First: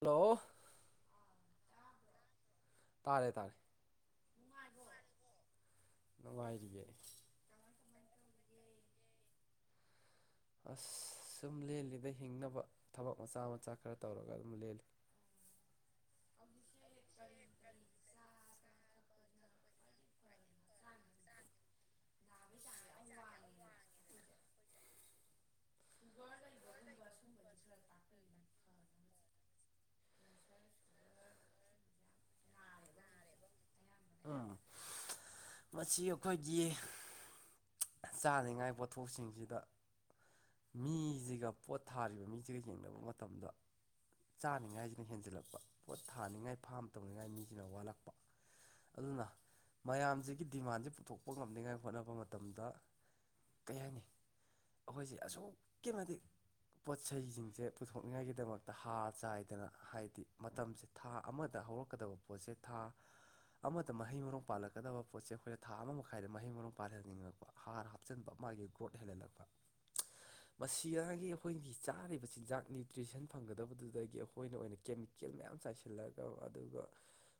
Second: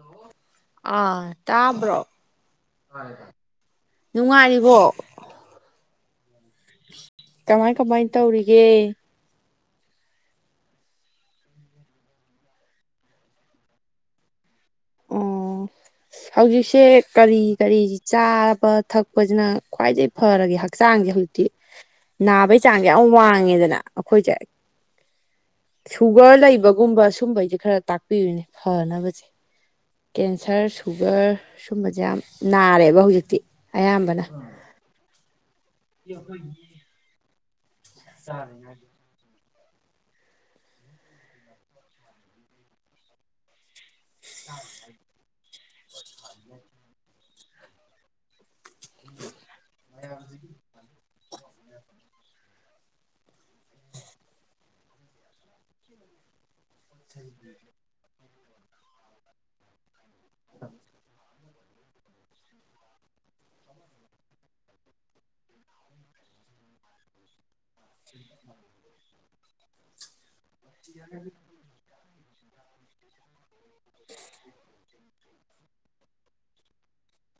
hello ꯑ ꯇꯥꯕ꯭ꯔꯣ ꯇꯥꯔꯦ ꯇꯥꯔꯦ ꯅꯨꯡꯉꯥꯏꯔꯤꯕꯣ ꯉꯏꯔꯤꯌꯦ ꯀꯃꯥꯏ ꯀꯃꯥꯏ ꯇꯧꯔꯤꯒꯦ ꯑꯁ ꯁꯨꯝ ꯂꯦꯜꯂꯤꯗ ꯍꯤꯡꯅꯕ ꯊꯕꯛ ꯃꯆꯥ ꯃꯆꯥ ꯈꯔ ꯇꯧꯔꯒ ꯑꯗꯨꯝ ꯂꯦꯜꯂꯤ ꯑꯣ ꯍꯧꯖꯤꯛꯁꯦ ꯀꯔꯤ ꯀꯔꯤ ꯆꯥꯕ ꯊꯛꯄ ꯄꯁꯤꯅ ꯈ꯭ꯋꯥꯏꯗꯒꯤ ꯐꯔꯒꯦ ꯍꯛꯆꯥꯡꯁꯦ ꯍꯧꯖꯤꯛꯇꯤ ꯅꯥꯕꯒꯤ ꯆꯥꯡꯁꯦ ꯌꯥꯝ ꯋꯥꯡꯉꯦꯗꯅ ꯑꯩꯈꯣꯏꯁꯦ ꯁꯨꯒꯔ ꯂꯩꯕꯒꯨꯝꯕ ꯁꯨꯝꯕꯩꯁꯦ ꯈꯔ ꯇꯥꯛꯄꯤꯌꯨꯅꯦ ꯐꯅꯕꯁꯦ ꯀꯦꯟꯁꯔ ꯁꯨꯒꯔ ꯁꯨꯝꯕꯁꯦ ꯌꯥꯝ ꯅꯥꯔꯦꯕ ꯍꯧꯖꯤꯛꯇꯤ ꯑꯌꯥꯝꯕꯅ ꯎꯝ ꯃꯁꯤ ꯑꯩꯈꯣꯏꯒꯤ ꯆꯥꯅꯤꯡꯉꯥꯏ ꯄꯣꯠꯊꯣꯛꯁꯤꯡꯁꯤꯗ ꯃꯤꯁꯤꯒ ꯄꯣꯠ ꯊꯥꯔꯤꯕ ꯃꯤꯁꯤꯒ ꯌꯦꯡꯅꯕ ꯃꯇꯝꯗ ꯆꯥꯅꯤꯡꯉꯥꯏꯁꯤꯅ ꯍꯦꯟꯖꯤꯜꯂꯛꯄ ꯄꯣꯠ ꯊꯥꯅꯤꯡꯉꯥꯏ ꯐꯥꯝ ꯇꯧꯅꯤꯡꯉꯥꯏ ꯃꯤꯁꯤꯅ ꯋꯥꯠꯂꯛꯄ ꯑꯗꯨꯅ ꯃꯌꯥꯝꯁꯤꯒꯤ ꯗꯤꯃꯥꯟꯁꯦ ꯄꯨꯊꯣꯛꯄ ꯉꯝꯅꯤꯉꯥꯏ ꯍꯣꯠꯅꯕ ꯃꯇꯝ ꯃꯇꯝꯗ ꯀꯔꯤ ꯍꯥꯏꯅꯤ ꯑꯩꯈꯣꯏꯁꯦ ꯑꯁꯨꯛꯀꯤ ꯃꯇꯤꯛ ꯄꯣꯠ ꯆꯩꯁꯤꯡꯁꯦ ꯄꯨꯊꯣꯛꯅꯤꯡꯉꯥꯏꯒꯤꯗꯃꯛꯇ ꯍꯥꯔ ꯆꯥꯏꯗꯅ ꯍꯥꯏꯗꯤ ꯃꯇꯝꯁꯦ ꯊꯥ ꯑꯃ ꯗ ꯍꯧꯔꯛꯀꯗꯕ ꯄꯣꯠꯁꯦ ꯊꯥ ꯑꯃꯗ ꯃꯍꯩ ꯃꯔꯣꯡ ꯄꯥꯜꯂꯀꯗꯕ ꯄꯣꯠꯁꯦ ꯑꯩꯈꯣꯏꯅ ꯊꯥ ꯑꯃ ꯃꯈꯥꯏꯗ ꯃꯍꯩ ꯃꯔꯣꯡ ꯄꯥꯜꯍ ꯍꯥꯔ ꯍꯥꯞꯆꯤꯟꯕ ꯃꯥꯒꯤ ꯒ꯭ꯔꯣꯠ ꯍꯦꯜꯍꯜꯂꯛꯄ ꯃꯁꯤꯗꯒꯤ ꯑꯩꯈꯣꯏꯒꯤ ꯆꯥꯔꯤꯕ ꯆꯤꯟꯖꯥꯛ ꯅ꯭ꯌꯨꯇ꯭ꯔꯤꯁꯟ ꯐꯪꯒꯗꯕꯗꯨꯗꯒꯤ ꯑꯩꯈꯣꯏꯅ ꯑꯣꯏꯅ ꯀꯦꯃꯤꯀꯦꯜ ꯃꯌꯥꯝ ꯆꯥꯏꯁꯤꯜꯂꯒ ꯑꯗꯨꯒ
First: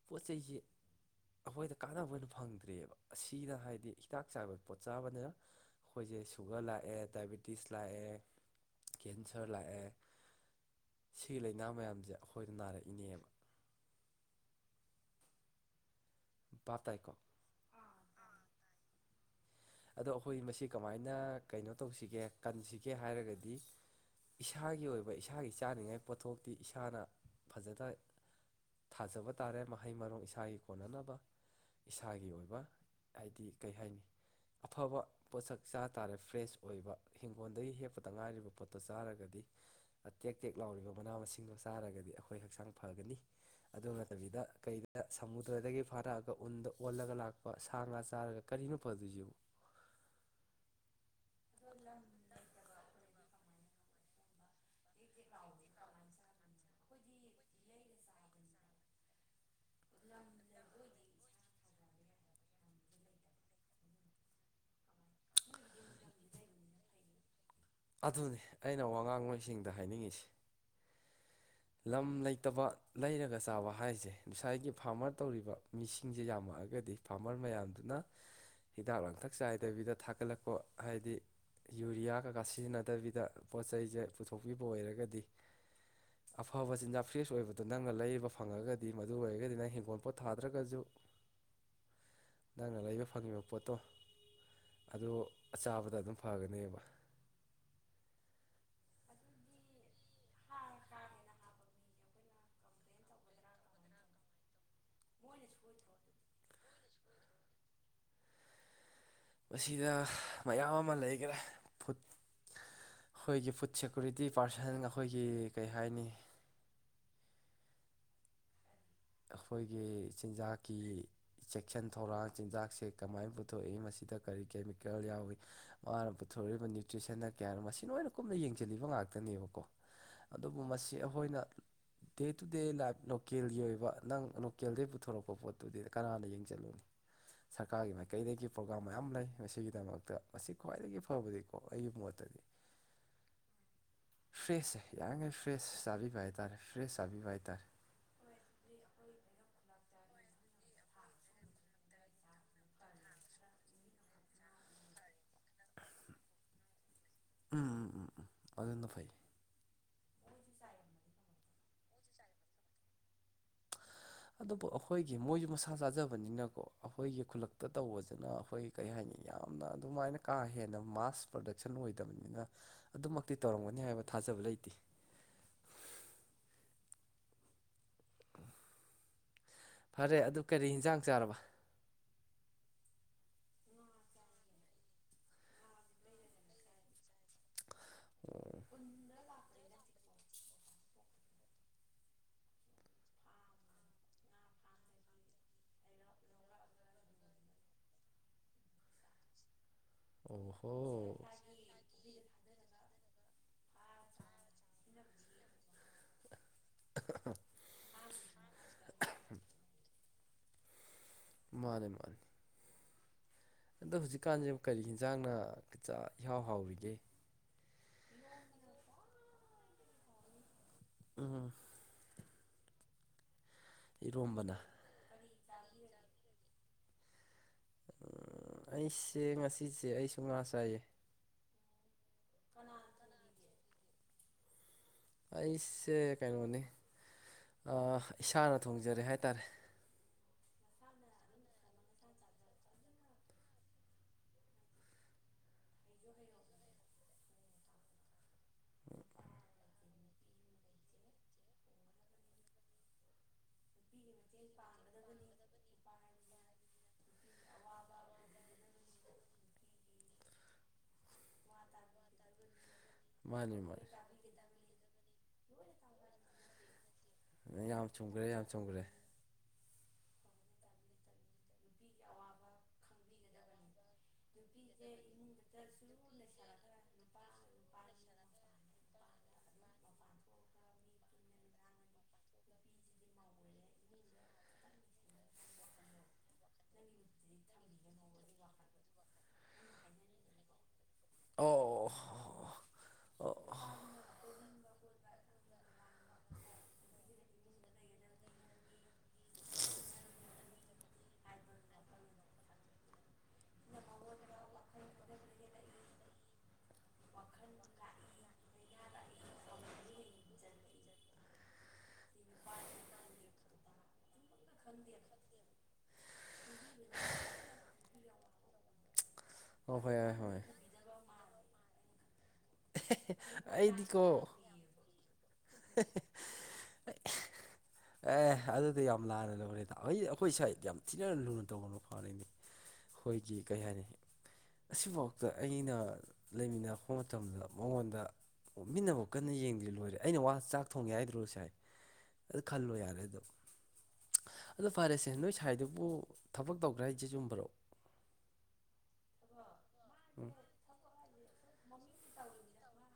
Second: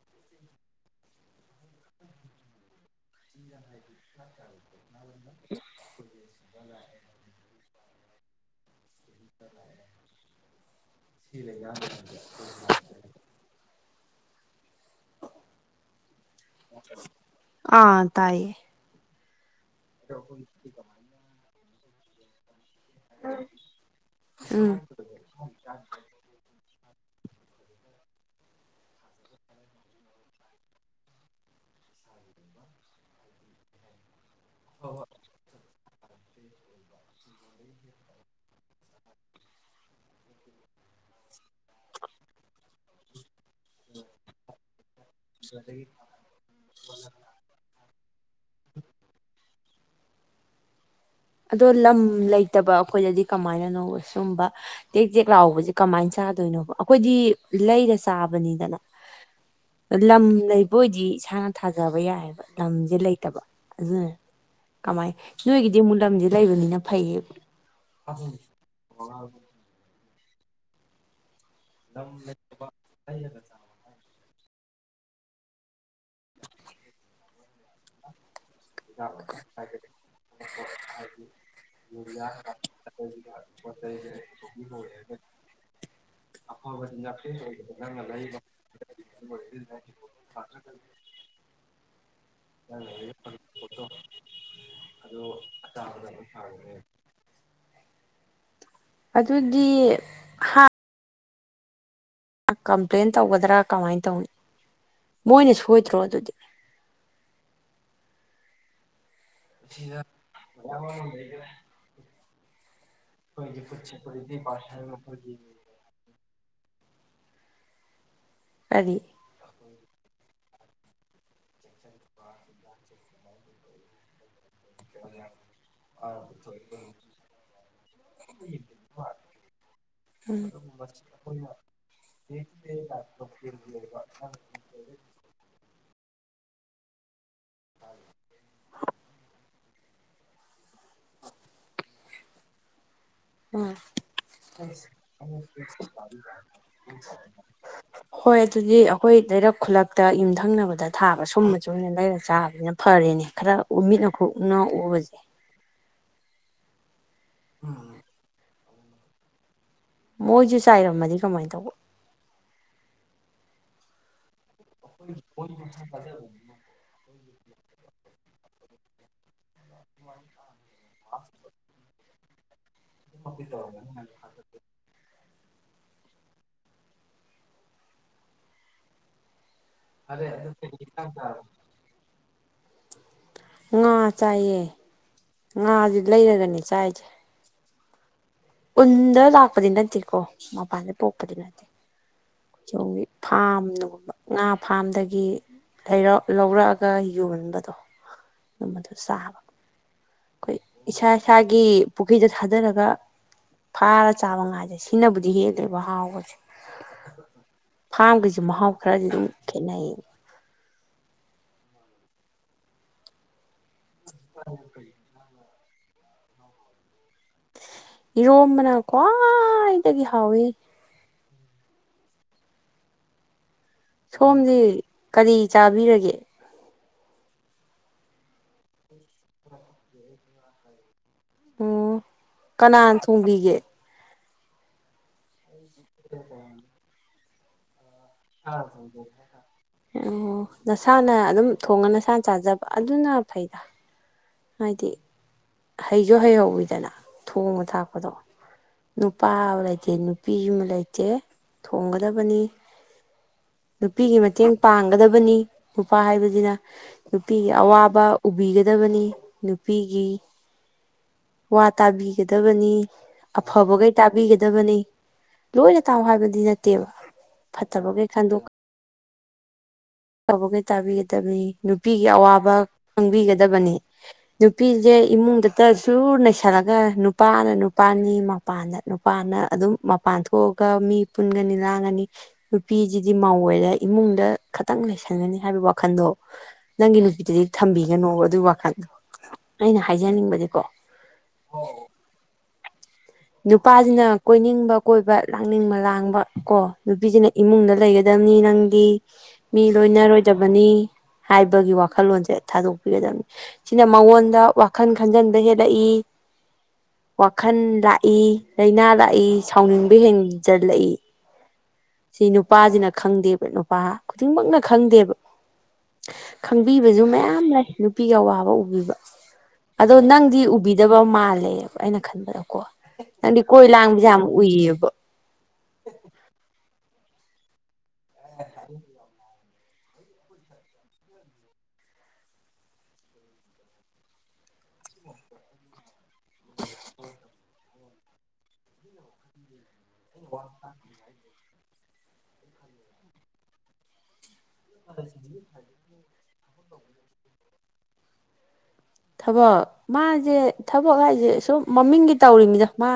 ꯄꯣꯠ ꯆꯩꯁꯤ ꯑꯩꯈꯣꯏꯗ ꯀꯥꯟꯅꯕ ꯑꯣꯏꯅ ꯐꯪꯗ꯭ꯔꯦꯕ ꯑꯁꯤꯗ ꯍꯥꯏꯗꯤ ꯍꯤꯗꯥꯛ ꯆꯥꯕ ꯄꯣꯠ ꯆꯥꯕꯅꯤꯅ ꯑꯩꯈꯣꯏꯁꯦ ꯁꯨꯒꯔ ꯂꯥꯛꯑꯦ ꯗꯥꯏꯕꯦꯇꯤꯁ ꯂꯥꯛꯑꯦ ꯀꯦꯟꯁꯔ ꯂꯥꯛꯑꯦ ꯁꯤꯒꯤ ꯂꯥꯏꯅꯥ ꯃꯌꯥꯝꯁꯦ ꯑꯩꯈꯣꯏꯗ ꯅꯥꯔꯛꯏꯅꯦꯕ ꯚꯥꯞ ꯇꯥꯏꯀꯣ ꯑꯥ ꯇꯥꯏꯌꯦ ꯑꯗꯣ ꯑꯩꯈꯣꯏ ꯃꯁꯤ ꯀꯃꯥꯏꯅ ꯀꯩꯅꯣ ꯇꯧꯁꯤꯒꯦ ꯀꯟꯁꯤꯒꯦ ꯀꯦ ꯍꯥꯏꯔꯒꯗꯤ ꯎꯝ ꯏꯁꯥꯒꯤ ꯑꯣꯏꯕ ꯏꯁꯥꯒꯤ ꯆꯥꯅꯤꯡꯉꯥꯏ ꯄꯣꯠꯊꯣꯛꯇꯤ ꯏꯁꯥꯅ ꯐꯖꯅ ꯊꯥꯖꯕ ꯇꯥꯔꯦ ꯃꯍꯩ ꯃꯔꯣꯡ ꯏꯁꯥꯒꯤ ꯀꯣꯟꯅꯅꯕ ꯏꯁꯥꯒꯤ ꯑꯣꯏꯕ ꯍꯥꯏꯗꯤ ꯀꯩ ꯍꯥꯏꯅꯤ ꯑꯐꯕ ꯄꯣꯠꯁꯛ ꯆꯥ ꯇꯥꯔꯦ ꯐ꯭ꯔꯦꯁ ꯑꯣꯏꯕ ꯍꯤꯡꯒꯣꯜꯗꯒꯤ ꯍꯦꯛꯄꯗ ꯉꯥꯏꯔꯤꯕ ꯄꯣꯠꯇꯣ ꯆꯥꯔꯒꯗꯤ ꯇꯦꯛ ꯇꯦꯛ ꯂ ꯃꯅꯥ ꯃꯁꯤꯡꯗꯣ ꯆꯥꯔꯒꯗꯤ ꯑꯩꯈꯣꯏ ꯍꯛꯆꯥꯡ ꯐꯒꯅꯤ ꯑꯗꯨ ꯅꯠꯇꯕꯤꯗ ꯑꯗ ꯁꯃꯨꯗ꯭ꯔꯗꯒꯤ ꯐꯥꯔꯛꯑꯒ ꯎꯟꯗ ꯑꯣꯜꯂꯒ ꯂꯥꯛꯄ ꯁꯥ ꯉꯥ ꯆꯥꯔꯒ ꯀꯔꯤꯅꯣ ꯐꯗꯨꯏꯁꯤ ꯑꯗꯣ ꯂꯝ ꯂꯩꯇꯕ ꯑꯩꯈꯣꯏꯅꯗꯤ ꯀꯃꯥꯏꯅꯣ ꯁꯨꯝꯕ ꯇꯦꯛ ꯇꯦꯛ ꯂꯥꯎꯕꯁꯦ ꯀꯃꯥꯏꯅ ꯆꯥꯗꯣꯏꯅꯣꯕ ꯑꯩꯈꯣꯏꯗꯤ ꯂꯩꯒ ꯆꯥꯕ ꯐꯕꯅꯤꯗꯅ ꯂꯝ ꯂꯩꯕ ꯑꯣꯏꯗꯤ ꯏꯁꯥꯅ ꯊꯥꯖꯕ ꯌꯥꯏꯑꯕ ꯂꯝꯁꯦ ꯂꯩꯇꯕ ꯑꯗꯨꯅꯦ ꯀꯃꯥꯏ ꯅꯣꯏꯒꯤꯗꯤ ꯃꯨꯂꯝꯗꯤ ꯂꯩꯕꯅꯤꯅ ꯐꯩꯌꯦꯕ ꯑꯗꯨꯅꯤ ꯑꯩꯅ ꯋꯥꯉꯥꯡꯂꯣꯏꯁꯤꯡꯗ ꯍꯥꯏꯅꯤꯡꯉꯁꯤ ꯂꯝ ꯂꯩꯇꯕ ꯂꯩꯔꯒ ꯆꯥꯕ ꯍꯥꯏꯁꯦ ꯉꯁꯥꯏꯒꯤ ꯐꯥꯔꯃꯔ ꯇꯧꯔꯤꯕ ꯃꯤꯁꯤꯡꯁꯦ ꯌꯥꯝꯃꯛꯑꯒꯗꯤ ꯐꯥꯔꯃꯔ ꯃꯌꯥꯝꯗꯨꯅ ꯍꯤꯗꯥꯛ ꯂꯥꯡꯊꯛ ꯆꯥꯏꯗꯕꯤꯗ ꯊꯥꯒꯠꯂꯛꯄ ꯍꯥꯏꯗꯤ ꯌꯨꯔꯤꯌꯥ ꯀꯩꯀꯥ ꯁꯤꯖꯤꯟꯅꯗꯕꯤꯗ ꯄꯣꯠ ꯆꯩꯁꯦ ꯄꯨꯊꯣꯛꯄꯤꯕ ꯑꯣꯏꯔꯒꯗꯤ [inaudible] ꯑꯐꯕ ꯑꯄꯥꯕꯖꯦ [inaudible] ꯆꯤꯟꯖꯥꯛ ꯐ꯭ꯔꯦꯁ ꯑꯣꯏꯕꯗꯣ ꯅꯪꯅ ꯂꯩꯕ ꯐꯪꯉꯒꯗꯤ ꯃꯗꯨ ꯑꯣꯏꯔꯒꯗꯤ ꯅꯪ ꯅꯪꯅꯥ ꯂꯩꯕ ꯐꯪꯕ ꯄꯣꯠꯇꯣ ꯑꯗꯨꯗ ꯑꯆꯥꯕꯗ ꯑꯗꯨꯝ ꯐꯒꯅꯦꯕ ꯑꯗꯨꯒꯤ ꯅꯍꯥꯛ ꯀꯝꯄ꯭ꯂꯦꯟ ꯇꯧꯒꯗ꯭ꯔꯥ ꯀꯃꯥꯏꯅ ꯇꯧꯅꯤ ꯃꯣꯏꯅ ꯁꯣꯏꯗ꯭ꯔꯣ ꯑꯗꯨꯗꯤ ꯃꯁꯤꯗ ꯃꯌꯥꯝ ꯑꯃ ꯂꯩꯈꯔꯦ ꯑꯩꯈꯣꯏꯒꯤ ꯐꯨꯗ ꯁꯦꯀꯨꯔꯤꯇꯤ ꯄꯥꯔꯁꯟ ꯑꯩꯈꯣꯏꯒꯤ ꯀꯩ ꯍꯥꯏꯅꯤ ꯀꯔꯤ ꯑꯩꯈꯣꯏꯒꯤ ꯆꯤꯟꯖꯥꯛꯀꯤ ꯆꯦꯛꯁꯤꯟ ꯊꯧꯔꯥꯡ ꯆꯤꯟꯖꯥꯛꯁꯦ ꯀꯃꯥꯏꯅ ꯄꯨꯊꯣꯛꯏ ꯃꯁꯤꯗ ꯀꯔꯤ ꯀꯦꯃꯤꯀꯦꯜ ꯌꯥꯎꯏ ꯃꯥꯅꯊꯣꯔꯏ ꯅ꯭ꯌꯨꯇ꯭ꯔꯤꯁꯟꯅ ꯀꯌꯥꯅꯣ ꯃꯁꯤ ꯂꯣꯏꯅ ꯀꯨꯞꯅ ꯌꯦꯡꯁꯤꯜꯂꯤꯕ ꯉꯥꯛꯇꯅꯦꯕꯀꯣ ꯑꯗꯨꯕꯨ ꯃꯁꯤ ꯑꯩꯈꯣꯏꯅ ꯗꯦ ꯇꯨ ꯗꯦ ꯂꯥꯏꯐ ꯂꯣꯀꯦꯜꯒꯤ ꯑꯣꯏꯕ ꯅꯪ ꯂꯣꯀꯦꯜꯗꯒꯤꯩ ꯄꯨꯊꯣꯔꯛꯄ ꯄꯣꯠꯇꯨꯗꯤ ꯀꯅꯥꯅ ꯌꯦꯡꯁꯤꯜꯂꯨꯅꯤ ꯁꯔꯀꯥꯔꯒꯤ ꯃꯥꯏꯀꯩꯗꯒꯤ ꯄ꯭ꯔꯣꯒꯥꯥꯝ ꯃꯌꯥꯝ ꯂꯩ ꯃꯁꯤꯒꯤꯗꯃꯛ ꯃꯁꯤ ꯈ꯭ꯋꯥꯏꯗꯒꯤ ꯐꯕꯗꯤꯀꯣ ꯑꯩꯒꯤ ꯃꯣꯠꯇꯗꯤ ꯐ꯭ꯔꯦꯁꯁꯦ ꯑꯝ ꯌꯥꯔꯤꯈꯩ ꯐ꯭ꯔꯦꯁ ꯆꯥꯕꯤꯕ ꯍꯥꯏꯇꯥꯔꯦ ꯐ꯭ꯔꯦꯁ ꯆꯥꯕꯤꯕ ꯍꯥꯏꯇꯥꯔꯦ ꯍꯣꯏ ꯑꯗꯨꯗꯤ ꯍꯣꯏ ꯂꯩꯔꯛ ꯈꯨꯂꯛꯇ ꯌꯨꯝꯊꯪꯅꯕꯗ ꯊꯥꯕ ꯁꯨꯝꯕꯁꯨ ꯑꯣꯏꯅ ꯂꯩꯔꯛ ꯆꯥꯕꯅꯤꯅ ꯐꯔꯦꯅꯦ ꯈꯔ ꯎ ꯃꯤꯠ ꯅꯈꯣꯛꯅ ꯎꯕꯁꯦ ꯎꯝ ꯑꯗꯨꯅ ꯐꯩ ꯃꯣꯏꯁꯨ ꯆꯥꯏꯔꯝꯃꯗꯤ ꯀꯃꯥꯏꯅ ꯇꯧꯕ ꯑꯗꯨꯕꯨ ꯑꯩꯈꯣꯏꯒꯤ ꯃꯣꯏꯁꯨ ꯃꯁꯥ ꯆꯥꯖꯕꯅꯤꯅꯀꯣ ꯑꯩꯈꯣꯏꯒꯤ ꯈꯨꯜꯂꯛꯇ ꯇꯧꯕꯁꯤꯅ ꯑꯩꯈꯣꯏ ꯀꯩ ꯍꯥꯏꯅꯤ ꯌꯥꯝꯅ ꯑꯗꯨꯃꯥꯏꯅ ꯀꯥ ꯍꯦꯟꯅ ꯃꯥꯁ ꯄ꯭ꯔꯗꯛꯁꯟ ꯑꯣꯏꯗꯕꯅꯤ ꯑꯗꯨ ꯑꯗꯨꯃꯛꯇꯤ ꯇꯧꯔꯝꯒꯅꯤ ꯍꯥꯏꯕ ꯊꯥꯖꯕ ꯂꯩꯇꯦ ꯐꯔꯦ ꯑꯗꯨ ꯀꯔꯤ ꯌꯦꯟꯁꯥꯡ ꯆꯥꯔꯕ ꯉꯥ ꯆꯥꯏꯌꯦ ꯉꯥꯁ ꯂꯩꯔꯒꯅꯦ ꯆꯥꯏꯁꯦ ꯎ ꯎꯗ ꯂꯥꯛꯄꯗꯤ ꯅꯠꯇꯦꯀꯣ ꯃꯄꯥꯟꯗ ꯄꯣꯛꯄꯗꯤ ꯅꯠꯇꯦ ꯤ ꯐꯥꯝꯅꯒꯨꯝꯕ ꯉꯥ ꯐꯥꯝꯗꯒꯤ ꯔ ꯂꯧꯔꯛꯑꯒ ꯌꯣꯟꯕꯗꯣ ꯑꯗꯨꯝꯕꯗꯨ ꯆꯥꯕ ꯑꯩꯈꯣꯏ ꯏꯁꯥ ꯑꯣꯍꯣ ꯏꯁꯥꯒꯤ ꯄꯨꯈ꯭ꯔꯤꯗ ꯊꯥꯗꯔꯒ ꯐꯥꯔ ꯆꯥꯕ ꯉꯥꯁꯦ ꯁꯤꯅꯕꯨꯗꯤ ꯍꯦꯜꯂꯦꯕ ꯍꯥꯎꯕꯁꯦ ꯐꯥꯝꯒꯤꯁꯨ ꯃꯍꯥꯎ ꯈꯔꯗꯤ ꯑꯗꯨꯝ ꯈꯦꯅꯩꯌꯦ ꯃꯥꯅꯦꯦ ꯃꯥꯅꯦꯦ ꯑꯗꯣ ꯍꯧꯖꯤꯛꯀꯥꯟꯁꯦ ꯀꯔꯤ ꯌꯦꯟꯖꯥꯡꯅ ꯀꯆꯥꯥꯛ ꯏꯍꯥꯎ ꯍꯥꯎꯔꯤꯒꯦ ꯏꯔꯣꯝꯕꯅ ꯈ꯭ꯋꯥꯏꯗꯒꯤ ꯍꯥꯎꯋꯤ ꯎꯝ ꯏꯔꯣꯝꯕꯅ ꯁꯣꯝꯗꯤ ꯀꯔꯤ ꯆꯥꯕꯤꯔꯒꯦ ꯑꯩꯁꯦ ꯉꯁꯤꯁꯦ ꯑꯩꯁꯨ ꯉꯥ ꯆꯥꯏꯌꯦ ꯑꯣ ꯀꯅꯥ ꯊꯣꯡꯕꯤꯒꯦ ꯑꯩꯁꯦ ꯀꯩꯅꯣꯅꯤ ꯑ ꯑꯣ ꯅꯁꯥꯅ ꯑꯗꯨꯝ ꯊꯣꯡꯉ ꯅꯁꯥꯅ ꯆꯥꯖꯕ ꯑꯗꯨꯅ ꯐꯩꯗ ꯍꯥꯏꯗꯤ ꯍꯩꯁꯨ ꯍꯩꯍꯧꯋꯤꯗꯅ ꯊꯣꯡꯉ ꯊꯥꯛꯄꯗꯣ ꯅꯨꯄꯥ ꯂꯩꯇꯦ ꯅꯨꯄꯤ ꯑꯃ ꯂꯩꯇꯦ ꯊꯣꯡꯒꯗꯕꯅꯤ [inaudible] ꯅꯨꯄꯤꯒꯤ ꯃꯇꯦꯡ ꯄꯥꯡꯒꯗꯕꯅꯤ ꯅꯨꯄꯥ ꯍꯥꯏꯕꯁꯤꯅ ꯅꯨꯄꯤꯒꯤ ꯑꯋꯥꯕ ꯎꯕꯤꯒꯗꯕ ꯅꯨꯄꯤꯒꯤ ꯋꯥ ꯇꯥꯕꯤ ꯗꯕꯅꯤ ꯃꯥꯅꯦ ꯃꯥꯅꯦ ꯑꯐꯕꯈꯩ ꯇꯥꯕꯤꯒꯗꯕꯅꯤ ꯂꯣꯏꯅ ꯇꯥꯎ ꯍꯥꯏꯕꯗꯤ ꯅꯠꯇꯦꯕ ꯌꯥꯝ ꯐꯠꯇꯕꯈꯩ ꯆꯨꯝꯈ꯭ꯔꯦ ꯈꯟꯗꯣꯛ ꯌꯥꯝ ꯆꯨꯝꯈ꯭ꯔꯦ ꯇꯧꯕꯈꯩ ꯇꯥꯕꯤꯒꯗꯕꯅꯤ ꯅꯨꯄꯤꯒꯤ ꯑꯋꯥꯕ ꯈꯪꯕꯤꯒꯗꯕꯅꯤ ꯅꯨꯄꯤꯁꯦ ꯏꯃꯨꯡꯗꯇ ꯁꯨꯔ ꯅꯩꯁꯜꯂꯒ ꯅꯨꯄꯥꯅ ꯅꯨꯄꯥꯅꯤ ꯃꯄꯥꯟꯗ ꯅꯨꯄꯥꯅ ꯑꯗꯨꯝ ꯃꯄꯥꯟ ꯊꯣꯛꯑꯒ ꯃꯤ ꯄꯨꯟꯒꯅꯤ ꯂꯥꯡꯒꯅꯤ ꯅꯨꯄꯤꯁꯤꯗꯤ ꯃꯧ ꯑꯣꯏꯔꯦ ꯏꯃꯨꯡꯗ ꯈꯥꯠ ꯈꯤꯇꯪ ꯂꯩꯁꯟꯒꯅꯤ ꯍꯥꯏꯕꯒꯤ ꯋꯥꯈꯟꯗꯣ ꯅꯪꯒꯤ ꯅꯨꯄꯤꯗꯗꯤ ꯊꯝꯕꯤ ꯒꯅꯣꯕ ꯑꯗꯨꯒꯤ ꯋꯥꯈꯜꯗꯣ ꯑꯩꯅ ꯍꯥꯏꯖꯅꯤꯡꯕꯗꯤꯀꯣ ꯑꯣ ꯑꯣ ꯅꯨꯄꯥꯁꯤꯅ ꯀꯣꯏꯅꯤꯡꯕ ꯀꯣꯏꯕ ꯂꯥꯡꯅꯤꯡꯕ ꯂꯥꯡꯕ ꯀꯣ ꯅꯨꯄꯤꯁꯤꯅ ꯏꯃꯨꯡꯗ ꯂꯩꯒꯗꯕ ꯅꯪꯗꯤ ꯃꯤ ꯂꯣꯏꯅꯔꯣꯏꯗꯕꯅꯤ ꯍꯥꯏꯕꯒꯤ ꯋꯥꯈꯜꯂꯣꯟꯁꯦ ꯊꯥꯗꯣꯛꯄꯤꯒꯗꯕꯅꯤ ꯁꯤꯅ ꯃꯉꯣꯟꯗ ꯋꯥꯈꯜ ꯈꯟꯖꯟꯕ ꯍꯦꯜꯂꯛꯏ ꯋꯥꯈꯜ ꯂꯥꯛ ꯂꯥꯏꯅꯥ ꯂꯥꯛꯏ ꯁꯥꯎꯅꯤꯡꯕ ꯍꯦꯟꯖꯜꯂꯛꯏ ꯁꯤ ꯅꯨꯄꯥꯁꯤꯅ ꯈꯪꯗꯦꯕ ꯅꯨꯄꯥ ꯈꯨꯗꯤꯡꯃꯛꯅ ꯈꯪꯗꯦꯕ ꯈꯪꯕꯤꯕꯁꯨ ꯃꯌꯥꯝ ꯂꯩ ꯅꯨꯄꯤꯒꯤ ꯑꯋꯥꯕ ꯎꯕꯤꯕ ꯑꯣ ꯑꯗꯣ ꯍꯣꯏ ꯍꯣꯏ ꯅꯪꯗꯤ ꯍꯣꯏ ꯎꯕꯤꯗꯕ ꯃꯥꯜꯂꯦꯕ ꯑꯩꯅ ꯈꯟꯕꯗ ꯀꯣ ꯅꯪꯗꯤ ꯀꯣꯏ ꯑꯩꯗꯤꯀꯣ ꯂꯥꯡꯕꯁꯦ ꯌꯥꯝ ꯎꯏꯌꯦꯕ ꯑꯦ ꯑ ꯑꯗꯨꯗꯤ ꯌꯥꯝ ꯂꯥꯅ ꯎꯔꯤꯗ ꯑꯩ ꯑꯩꯈꯣꯏ ꯁꯥꯏꯗ ꯌꯥꯝ ꯊꯤꯅ ꯂꯨꯅ ꯇꯧꯕ ꯅꯨꯄꯥꯅꯤꯅꯩ ꯑꯩꯈꯣꯏꯒꯤ ꯀꯩ ꯍꯥꯏꯅꯤ ꯑꯁꯤꯐꯥꯎꯗ ꯑꯩꯅ ꯂꯩꯃꯤꯟꯅꯂꯛꯄ ꯃꯇꯝꯗ ꯃꯇꯝꯗ ꯃꯉꯣꯟꯗ ꯃꯤꯠꯅꯕꯨ ꯀꯟꯅ ꯌꯦꯡꯗ꯭ꯔꯤ ꯂꯣꯏꯔꯦ ꯑꯩꯅ ꯋꯥ ꯆꯥꯛ ꯊꯣꯡꯉꯦ ꯍꯥꯏꯗ꯭ꯔꯣ ꯉꯁꯥꯏ ꯑꯗꯨ ꯈꯜꯂꯣ ꯌꯥꯔꯦ ꯑꯗꯨꯝ ꯑꯗꯣ ꯐꯔꯦꯁꯦ ꯅꯣꯏ ꯁ꯭ꯥꯏꯗꯨꯕꯨ ꯊꯕꯛ ꯇꯧꯗ꯭ꯔꯦ ꯍꯥꯏꯁꯦ ꯆꯨꯝꯕꯔꯣ ꯊꯕꯛ ꯃꯥꯁꯦ ꯊꯕꯛ ꯍꯥꯏꯁꯦ ꯁꯨꯝ ꯃꯃꯤꯡꯒꯤ ꯇꯧꯔꯤꯅꯤꯗ ꯃꯥ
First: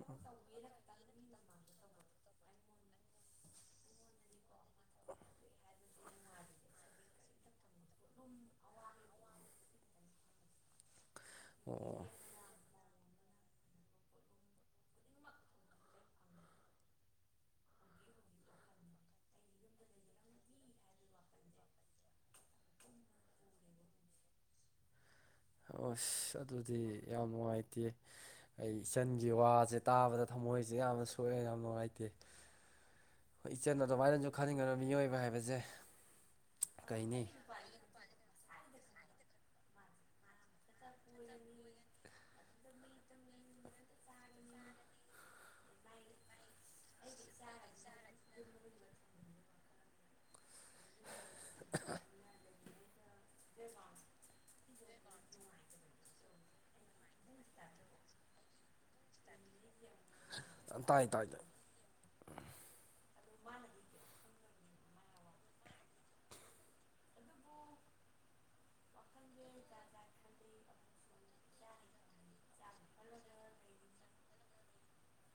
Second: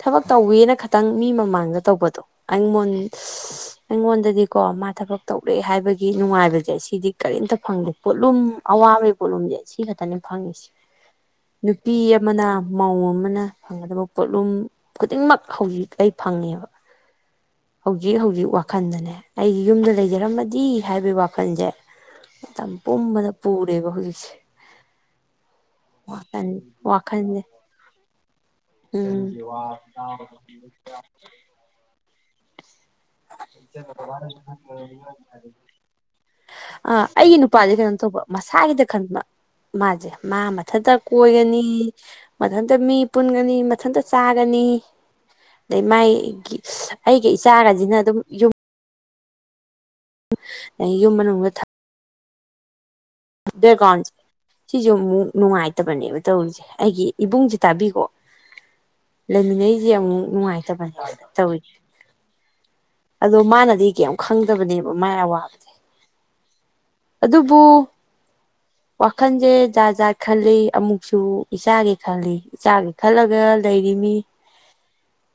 ꯊꯕꯛ ꯇꯧꯋꯦꯅ ꯈꯇꯪ ꯃꯤ ꯃꯃꯥꯡꯗ ꯇꯧꯕꯗꯣ ꯑꯩꯉꯣꯟ ꯑꯩꯉꯣꯟꯗꯗꯤꯀꯣ ꯃꯥ ꯊꯕꯛ ꯇꯧꯔꯦ ꯍꯥꯏꯕꯒꯤ ꯅꯨꯡꯉꯥꯏꯕꯁꯦ ꯑꯩ ꯁꯤꯗꯤ ꯀꯔꯤꯝꯇ ꯐꯪꯗꯦ ꯄꯣꯠꯂꯨꯝ ꯑꯋꯥꯕꯦ ꯄꯣꯠꯂꯨꯝꯁꯦ ꯁꯤ ꯈꯛꯇ ꯉꯇꯅꯤ ꯐꯪꯉꯁꯦ ꯅꯨꯄꯤ ꯑꯣ ꯑꯃꯅ ꯃꯧ ꯑꯃꯅ ꯐꯪꯒꯗꯕ ꯄꯣꯠꯂꯨꯝ ꯈꯨꯗꯤꯡꯃꯛ ꯍꯧꯖꯤꯛ ꯑꯩ ꯐꯪꯉꯦꯕ ꯍꯧꯖꯤꯛ ꯍꯧꯖꯤꯛ ꯋꯥꯈꯜꯗꯅꯦ ꯑꯩꯒꯤ ꯌꯨꯝꯗ ꯂꯩꯖꯔꯝꯃꯗꯤ ꯍꯥꯏꯕꯒꯤ ꯋꯥꯈꯜꯁꯦ ꯃꯇꯝꯄꯨꯝꯕꯗ ꯄꯨꯔꯦꯕ ꯍꯧꯁꯦ ꯑꯁ ꯑꯗꯨꯗꯤ ꯌꯥꯝ ꯋꯥꯈꯜꯁꯦ ꯅꯨꯡꯉꯥꯏꯇꯦ ꯑꯩ ꯑꯥ ꯏꯆꯟꯒꯤ ꯋꯥꯁꯦ ꯇꯥꯕꯗ ꯊꯃꯣꯏꯁꯦ ꯌꯥꯝꯅ ꯁꯣꯛꯑꯦ ꯌꯥꯝ ꯅꯨꯡꯉꯥꯏꯇꯦ ꯍꯣꯏ ꯏꯆꯟ ꯑꯗꯨꯃꯥꯏꯅꯁꯨ ꯈꯟꯒꯅꯨ ꯃꯤꯑꯣꯏꯕ ꯍꯥꯏꯕꯁꯦ [unintelligible] ꯑ ꯀꯩꯅꯤ ꯑꯩꯒꯤ ꯅꯨꯄꯥꯁꯦ ꯀꯩꯅꯣ ꯇꯧꯕ ꯃꯁꯥꯒꯤꯗ ꯈꯟꯕ ꯃꯥꯁꯦ ꯃꯥ ꯃꯊꯟꯇ ꯀꯣꯏꯒꯅꯤ ꯃꯊꯟꯇ ꯃꯤ ꯄꯨꯟꯒꯅꯤ ꯃꯊꯟꯇ ꯆꯥꯒꯅꯤ ꯑꯗꯩ ꯃꯥꯥꯏꯒꯤ ꯑꯩꯒꯤ ꯏꯆꯥꯒꯁꯤꯅ ꯑꯗꯨꯝ ꯌꯨꯝ ꯑꯩ ꯌꯨꯝ ꯃꯅꯨꯡꯗ ꯊꯝ ꯗꯦꯀꯣꯟꯁ ꯁꯤꯁꯨ ꯑꯃꯨꯛ ꯅꯨꯡꯉꯥꯏꯇꯕꯅꯦꯕ ꯇꯧꯔꯤꯁꯦ ꯑꯩꯒꯤ ꯏꯕꯨꯡꯁꯦ ꯇꯥꯕꯤꯀꯣ ꯂꯩꯃꯤꯟꯅꯩꯁꯦ ꯑꯃꯨꯛ ꯅꯨꯡꯉꯥꯏꯇꯕꯅꯦ ꯇꯥꯏ ꯇꯥꯏ ꯇꯧꯏꯁꯦ ꯑꯗꯣ ꯃꯥꯅꯗꯤ ꯀꯩꯝ ꯈꯪꯗꯕꯅꯦꯕ ꯃꯥꯥꯏ ꯑꯋꯥꯕꯁꯦ ꯑꯗꯨꯕꯨ ꯋꯥꯈꯜꯁꯦ ꯖꯥꯠ ꯖꯥꯠ ꯈꯜꯂꯤ ꯑꯃꯨꯛꯁꯨ ꯏꯆꯥꯒꯤ ꯈꯜꯂꯤ ꯏꯆꯥꯒꯤ ꯈꯜꯂꯒ ꯂꯩꯔꯤꯃꯤ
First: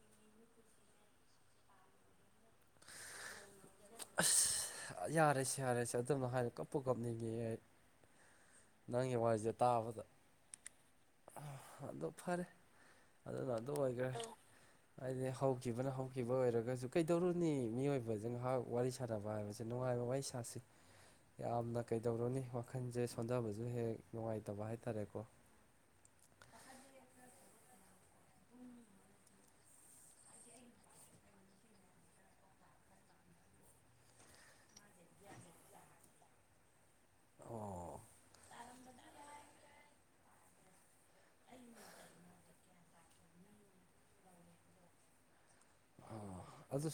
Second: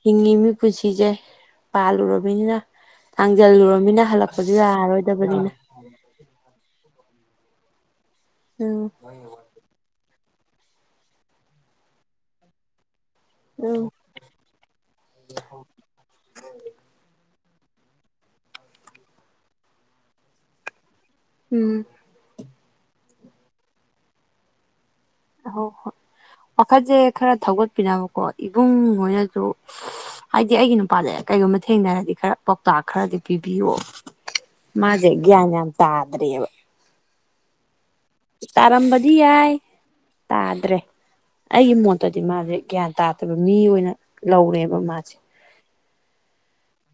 ꯍꯤꯡꯉꯃꯤ ꯄꯨꯟꯁꯤꯁꯦ ꯄꯥꯜꯂꯨꯔꯕ ꯅꯤꯅ ꯊꯪꯖꯜ ꯂꯨꯔ ꯑꯁ ꯌꯥꯔꯦꯁꯦ ꯌꯥꯔꯁꯦ ꯑꯗꯨꯝꯃ ꯍꯥꯏꯔꯣ ꯀꯞꯄꯨ ꯀꯞꯅꯤꯡꯉꯤ ꯑꯩ ꯎꯝ ꯅꯪꯒꯤ ꯋꯥꯁꯦ ꯇꯥꯕꯗ ꯑꯗꯣ ꯐꯔꯦ ꯑꯗꯨꯅ ꯑꯗꯨꯝ ꯑꯣꯏꯈ꯭ꯔꯦ ꯍꯥꯏꯗꯤ ꯍꯧꯈꯤꯕꯅ ꯍꯧꯈꯤꯕ ꯑꯣꯏꯔꯒꯁꯨ ꯀꯩꯗꯧꯔꯨꯅꯤ ꯅꯤ ꯃꯤꯑꯣꯏꯕꯁꯤꯡꯍꯥꯛ ꯋꯥꯔꯤ ꯁꯥꯟꯅꯕ ꯍꯥꯏꯕꯁꯦ ꯅꯨꯡꯉꯥꯏꯕ ꯋꯥꯔꯤ ꯁꯥꯁꯤ ꯎꯝ ꯌꯥꯝꯅ ꯀꯩꯗꯧꯔꯅꯤ ꯋꯥꯈꯟꯁꯦ ꯁꯣꯟꯊꯕꯁꯨ ꯍꯦꯛ ꯅꯨꯡꯉꯥꯏꯇꯕ ꯍꯥꯏꯇꯥꯔꯦꯀꯣ ꯍ ꯍꯣꯏ ꯋꯥꯈꯟꯖꯦ ꯈꯔ ꯊꯧꯒꯠꯄꯤꯅꯕꯀꯣ ꯏꯕꯨꯡꯉꯣꯏꯅꯁꯨ ꯍꯥꯏꯗꯤ ꯑꯩꯒꯤ ꯅꯨꯄꯥꯗ ꯀꯩꯒꯨꯝꯕ ꯊꯦꯡꯅꯔꯗꯤ ꯈꯔ ꯄꯥꯎꯇꯥꯛ ꯈꯔꯗꯤ ꯄꯤꯕꯤꯌꯣ ꯃꯥꯖꯦ ꯒ ꯭ꯌꯥ ꯌꯥꯝ ꯇꯗꯔꯦꯕ ꯑꯣ ꯇꯥꯔꯝꯕꯗꯤ ꯌꯥꯏ ꯇꯥꯗ꯭ꯔꯦ ꯑꯩꯒꯤ ꯃꯣꯠꯇꯗꯤ ꯃꯥꯁꯦ ꯒ꯭ꯌꯥꯟ ꯇꯥꯗꯕ ꯃꯤ ꯑꯣꯏꯅ ꯂꯧꯔꯦꯕ ꯃꯥꯁꯦ [inaudible] ꯑꯥ ꯑꯗꯨ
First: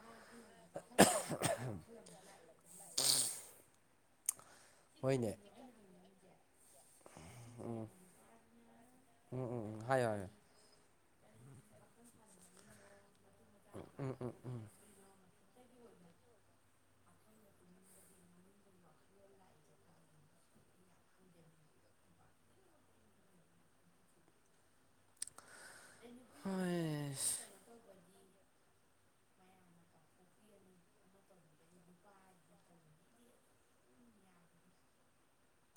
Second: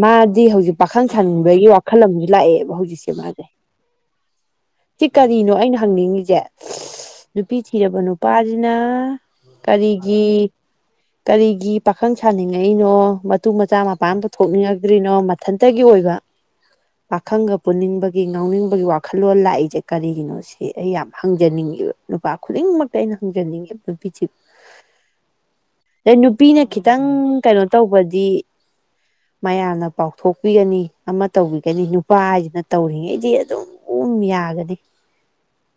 ꯃꯥꯗꯤ ꯍꯧꯖꯤꯛ ꯄꯥꯈꯪ ꯁꯟꯕꯒꯤ ꯋꯥꯈꯜ ꯑꯃꯁꯨ ꯂꯥꯛꯑꯦꯕ ꯍꯧꯖꯤꯛꯁꯦ ꯃꯥꯁꯦ ꯁꯤ ꯍꯣꯏꯅꯦ ꯀꯔꯤꯅꯣ ꯑꯩꯅ ꯍꯪꯅꯤꯡꯉꯤꯁꯦ ꯅꯨꯄꯤ ꯎꯝ ꯊꯤꯔꯕ ꯅꯨꯄꯥꯁꯤꯅ ꯎꯝ ꯎꯝ ꯎꯝ ꯍꯥꯏꯌꯣ ꯍꯥꯏꯌꯣ ꯀꯔꯤꯒꯤ ꯀꯔꯤꯒꯤ ꯄꯥꯈꯪ ꯁꯥꯅꯤꯡꯉꯛꯏꯅꯣ ꯃꯇꯨ ꯃꯆꯥ ꯃꯄꯥ ꯎꯝ ꯑꯗ ꯎꯝ ꯎꯝ ꯀꯣꯛꯅꯤꯡꯉꯛꯇ꯭ꯔꯤꯅꯣ ꯃꯊꯟꯇꯒꯤ ꯑꯣꯏꯕ ꯄꯥꯈꯪꯒ ꯄꯨꯅꯤꯡꯕꯒꯤ ꯉꯥꯎꯅꯤꯡꯕꯒꯤ ꯋꯥꯈꯜꯂꯣꯟ ꯂꯥꯛꯏꯁꯦ ꯀꯔꯤꯒꯤꯅꯣ ꯁꯤ ꯑꯩ ꯌꯥꯝ ꯍꯪꯖꯅꯤꯡꯉꯤ ꯅꯨꯄꯥ ꯈꯨꯗꯤꯡꯃꯛꯇ ꯑꯩꯅ ꯍꯪꯖꯅꯤꯡꯉꯤ ꯅꯨꯄꯤꯁꯤ ꯑꯗꯩ ꯅꯨꯄꯤꯅ ꯈꯤꯇꯪ ꯍꯣꯏ ꯀꯩꯅꯣ ꯇꯧꯕꯗꯤ ꯃꯌꯥꯝꯅ ꯄꯥꯎꯊꯣꯛꯄꯤꯒꯅꯤ ꯑꯃ ꯇꯧꯕꯤꯒꯅꯤ ꯅꯨꯄꯥ ꯍꯥꯏꯁꯤꯅ ꯇꯧꯔꯤꯉꯩꯗꯤ ꯑꯗꯨꯝ ꯀꯨꯝ ꯌꯥꯒꯅꯤ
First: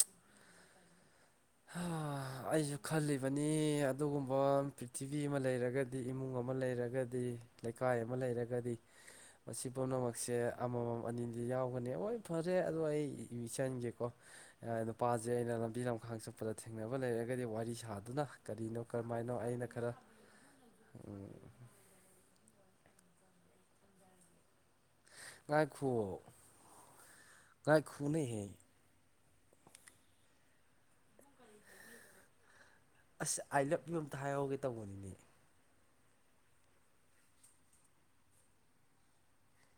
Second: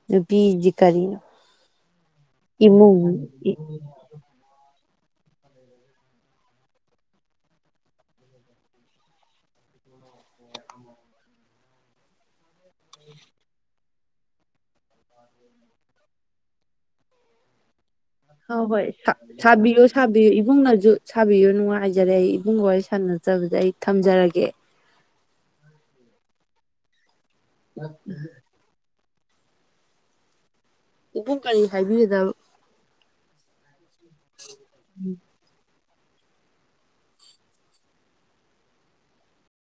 ꯅꯨꯄꯤꯗꯤ ꯀꯔꯤꯅꯣ ꯑꯩꯁꯨ ꯏꯃꯨꯡ ꯈꯜꯂꯤꯕꯅꯤ ꯍꯣꯏ ꯑꯗꯨꯒꯨꯝꯕ ꯄ꯭ꯊꯤꯚꯕꯤ ꯑꯃ ꯂꯩꯔꯒꯗꯤ ꯏꯃꯨꯡ ꯑꯃ ꯂꯩꯔꯒꯗꯤ ꯂꯩꯀꯥꯏ ꯑꯃ ꯂꯩꯔꯒꯗꯤ ꯃꯁꯤ ꯄꯨꯝꯅꯃꯛꯁꯦ ꯑꯃꯃꯝ ꯑꯅꯤꯗꯤ ꯌꯥꯎꯒꯅꯤ ꯍꯣꯏ ꯐꯔꯦ ꯑꯗꯣ ꯑꯩ ꯆꯟꯒꯦꯀꯣ ꯅꯨꯄꯥꯁꯦ ꯑꯩꯅ ꯂꯝꯕꯤ ꯂꯝꯈꯥꯡ ꯆꯠꯄꯗ ꯊꯦꯡꯅꯕ ꯂꯩꯔꯒꯗꯤ ꯋꯥꯔꯤ ꯁꯥꯗ ꯍ ꯍꯣꯏ ꯁꯥꯕꯤꯌꯣ ꯁꯥꯕꯤꯌꯨ ꯏꯕꯨꯡꯅꯁꯨ ꯁꯥꯕꯤꯌꯨ ꯅꯨꯡꯉꯥꯏꯖꯔꯦ ꯑꯩ ꯏꯕꯨꯡ ꯑꯣꯏꯔ ꯁꯪꯅꯖꯕꯗꯦ ꯑꯩ ꯊꯝꯖꯔꯒꯦ ꯉꯥꯏ ꯈ ꯉꯥꯏ ꯈꯨꯨꯅꯍꯦ ꯎꯕꯨꯡ ꯀꯔꯤ ꯍꯥꯏꯕꯤꯔꯤꯗ ꯑꯁ ꯑꯥꯏ ꯂꯞ ꯌꯨ ꯑꯝꯇ ꯍꯥꯏꯍꯧꯒꯦ ꯇꯧꯕꯅꯤꯅꯦ